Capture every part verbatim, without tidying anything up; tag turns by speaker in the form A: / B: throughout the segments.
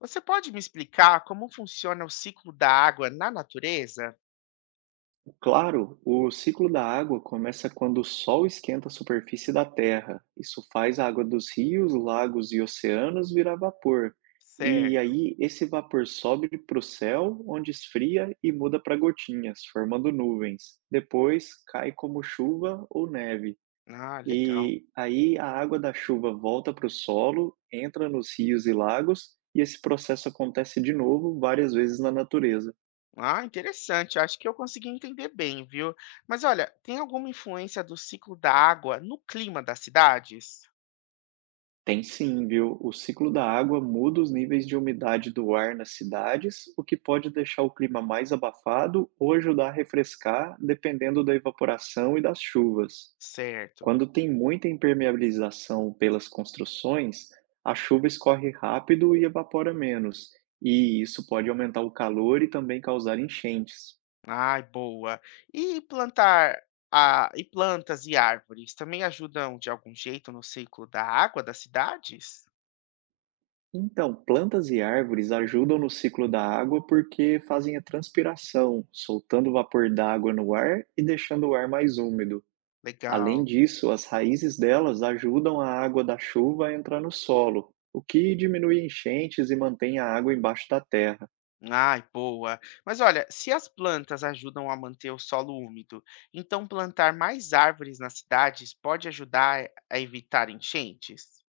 A: Você pode me explicar como funciona o ciclo da água na natureza?
B: Claro, o ciclo da água começa quando o sol esquenta a superfície da Terra. Isso faz a água dos rios, lagos e oceanos virar vapor. E
A: Certo.
B: aí, esse vapor sobe para o céu, onde esfria e muda para gotinhas, formando nuvens. Depois, cai como chuva ou neve.
A: Ah, legal.
B: E aí, a água da chuva volta para o solo, entra nos rios e lagos, e esse processo acontece de novo várias vezes na natureza.
A: Ah, interessante. Acho que eu consegui entender bem, viu? Mas olha, tem alguma influência do ciclo da água no clima das cidades?
B: Tem sim, viu? O ciclo da água muda os níveis de umidade do ar nas cidades, o que pode deixar o clima mais abafado ou ajudar a refrescar, dependendo da evaporação e das chuvas.
A: Certo.
B: Quando tem muita impermeabilização pelas construções, a chuva escorre rápido e evapora menos, e isso pode aumentar o calor e também causar enchentes.
A: Ai, boa. E plantar a, e plantas e árvores também ajudam de algum jeito no ciclo da água das cidades?
B: Então, plantas e árvores ajudam no ciclo da água porque fazem a transpiração, soltando o vapor d'água no ar e deixando o ar mais úmido. Além
A: Legal.
B: disso, as raízes delas ajudam a água da chuva a entrar no solo, o que diminui enchentes e mantém a água embaixo da terra.
A: Ai, boa. Mas olha, se as plantas ajudam a manter o solo úmido, então plantar mais árvores nas cidades pode ajudar a evitar enchentes?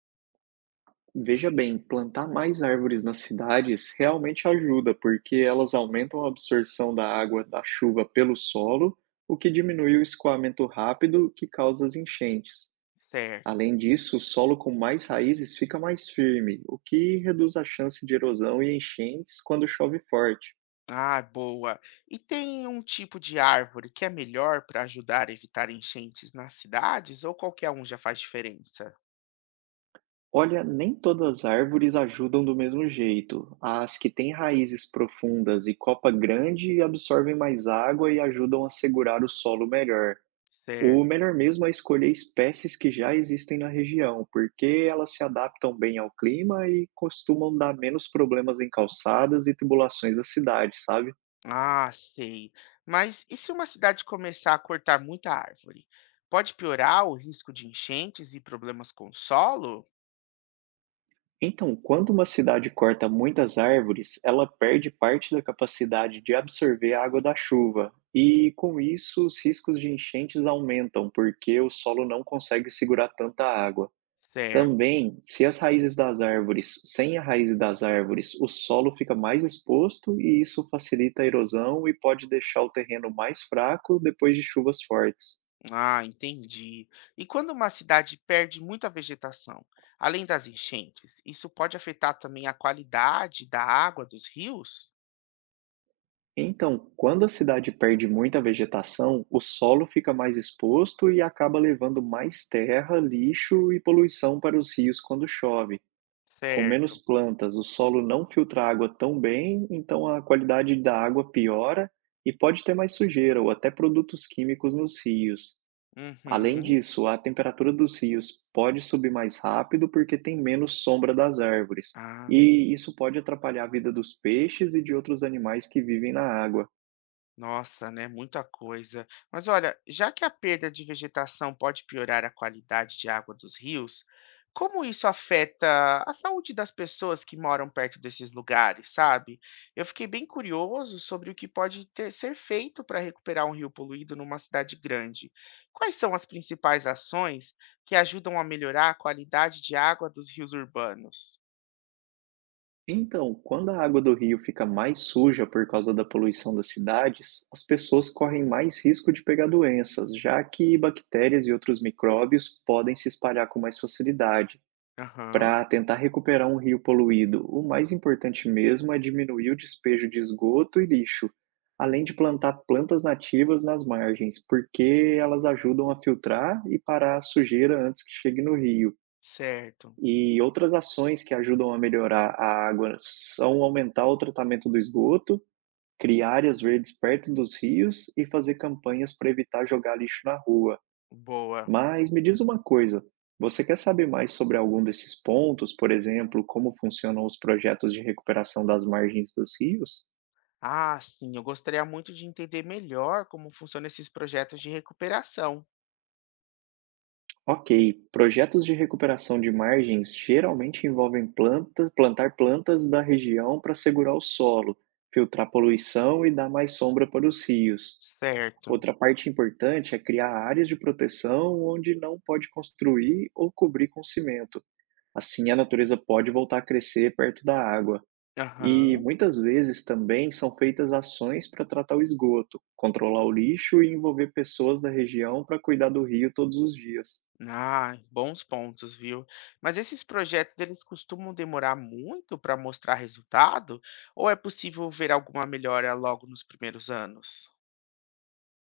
B: Veja bem, plantar mais árvores nas cidades realmente ajuda, porque elas aumentam a absorção da água da chuva pelo solo, o que diminui o escoamento rápido que causa as enchentes.
A: Certo.
B: Além disso, o solo com mais raízes fica mais firme, o que reduz a chance de erosão e enchentes quando chove forte.
A: Ah, boa. E tem um tipo de árvore que é melhor para ajudar a evitar enchentes nas cidades ou qualquer um já faz diferença?
B: Olha, nem todas as árvores ajudam do mesmo jeito. As que têm raízes profundas e copa grande absorvem mais água e ajudam a segurar o solo melhor. O
A: Certo.
B: melhor mesmo é escolher espécies que já existem na região, porque elas se adaptam bem ao clima e costumam dar menos problemas em calçadas e tubulações da cidade, sabe?
A: Ah, sei. Mas e se uma cidade começar a cortar muita árvore? Pode piorar o risco de enchentes e problemas com o solo?
B: Então, quando uma cidade corta muitas árvores, ela perde parte da capacidade de absorver a água da chuva, e com isso os riscos de enchentes aumentam, porque o solo não consegue segurar tanta água.
A: Certo.
B: Também, se as raízes das árvores, sem a raiz das árvores, o solo fica mais exposto e isso facilita a erosão e pode deixar o terreno mais fraco depois de chuvas fortes.
A: Ah, entendi. E quando uma cidade perde muita vegetação, além das enchentes, isso pode afetar também a qualidade da água dos rios?
B: Então, quando a cidade perde muita vegetação, o solo fica mais exposto e acaba levando mais terra, lixo e poluição para os rios quando chove. Com menos
A: Certo.
B: plantas, o solo não filtra a água tão bem, então a qualidade da água piora e pode ter mais sujeira ou até produtos químicos nos rios. Além
A: Uhum.
B: disso, a temperatura dos rios pode subir mais rápido porque tem menos sombra das árvores,
A: Ah.
B: e isso pode atrapalhar a vida dos peixes e de outros animais que vivem na água.
A: Nossa, né? Muita coisa. Mas olha, já que a perda de vegetação pode piorar a qualidade de água dos rios, como isso afeta a saúde das pessoas que moram perto desses lugares, sabe? Eu fiquei bem curioso sobre o que pode ter, ser feito para recuperar um rio poluído numa cidade grande. Quais são as principais ações que ajudam a melhorar a qualidade de água dos rios urbanos?
B: Então, quando a água do rio fica mais suja por causa da poluição das cidades, as pessoas correm mais risco de pegar doenças, já que bactérias e outros micróbios podem se espalhar com mais facilidade.
A: Aham,
B: Para tentar recuperar um rio poluído, o mais importante mesmo é diminuir o despejo de esgoto e lixo, além de plantar plantas nativas nas margens, porque elas ajudam a filtrar e parar a sujeira antes que chegue no rio.
A: certo.
B: E outras ações que ajudam a melhorar a água são aumentar o tratamento do esgoto, criar áreas verdes perto dos rios e fazer campanhas para evitar jogar lixo na rua.
A: Boa.
B: Mas me diz uma coisa, você quer saber mais sobre algum desses pontos, por exemplo, como funcionam os projetos de recuperação das margens dos rios?
A: Ah, sim, eu gostaria muito de entender melhor como funcionam esses projetos de recuperação.
B: Ok, projetos de recuperação de margens geralmente envolvem planta- plantar plantas da região para segurar o solo, filtrar poluição e dar mais sombra para os rios.
A: Certo.
B: Outra parte importante é criar áreas de proteção onde não pode construir ou cobrir com cimento. Assim, a natureza pode voltar a crescer perto da água. E
A: Aham.
B: muitas vezes também são feitas ações para tratar o esgoto, controlar o lixo e envolver pessoas da região para cuidar do rio todos os dias.
A: Ah, bons pontos, viu? Mas esses projetos, eles costumam demorar muito para mostrar resultado? Ou é possível ver alguma melhora logo nos primeiros anos?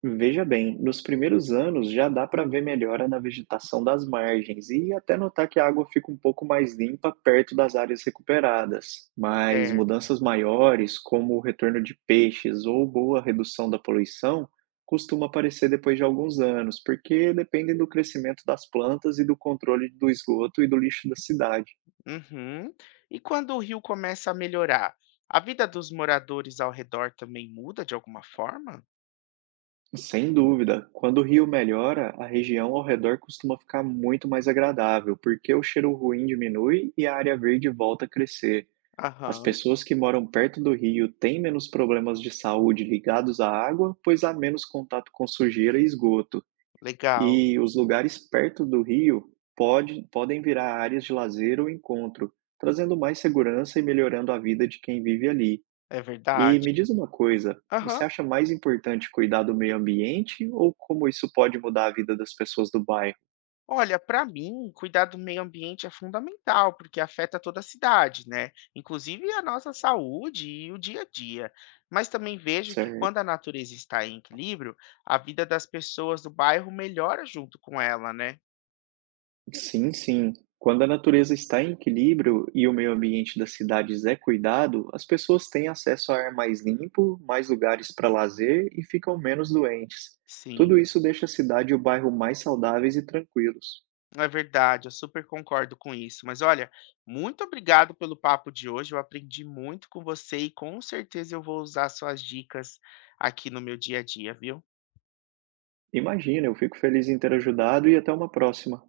B: Veja bem, nos primeiros anos já dá para ver melhora na vegetação das margens e até notar que a água fica um pouco mais limpa perto das áreas recuperadas. Mas
A: Certo.
B: mudanças maiores, como o retorno de peixes ou boa redução da poluição, costuma aparecer depois de alguns anos, porque dependem do crescimento das plantas e do controle do esgoto e do lixo da cidade.
A: Uhum. E quando o rio começa a melhorar, a vida dos moradores ao redor também muda de alguma forma?
B: Sem dúvida, quando o rio melhora, a região ao redor costuma ficar muito mais agradável, porque o cheiro ruim diminui e a área verde volta a crescer. As
A: Aham.
B: pessoas que moram perto do rio têm menos problemas de saúde ligados à água, pois há menos contato com sujeira e esgoto.
A: Legal.
B: E os lugares perto do rio pode- podem virar áreas de lazer ou encontro, trazendo mais segurança e melhorando a vida de quem vive ali.
A: É
B: E
A: verdade.
B: me diz uma coisa, você
A: Aham.
B: acha mais importante cuidar do meio ambiente ou como isso pode mudar a vida das pessoas do bairro?
A: Olha, para mim, cuidar do meio ambiente é fundamental, porque afeta toda a cidade, né? Inclusive a nossa saúde e o dia a dia. Mas também vejo que quando a
B: Certo.
A: natureza está em equilíbrio, a vida das pessoas do bairro melhora junto com ela, né?
B: Sim, sim. Quando a natureza está em equilíbrio e o meio ambiente das cidades é cuidado, as pessoas têm acesso a ar mais limpo, mais lugares para lazer e ficam menos doentes. Tudo
A: Sim,
B: isso deixa a cidade e o bairro mais saudáveis e tranquilos.
A: é verdade, eu super concordo com isso. Mas olha, muito obrigado pelo papo de hoje, eu aprendi muito com você e com certeza eu vou usar suas dicas aqui no meu dia a dia, viu?
B: Imagina, eu fico feliz em ter ajudado e até uma próxima.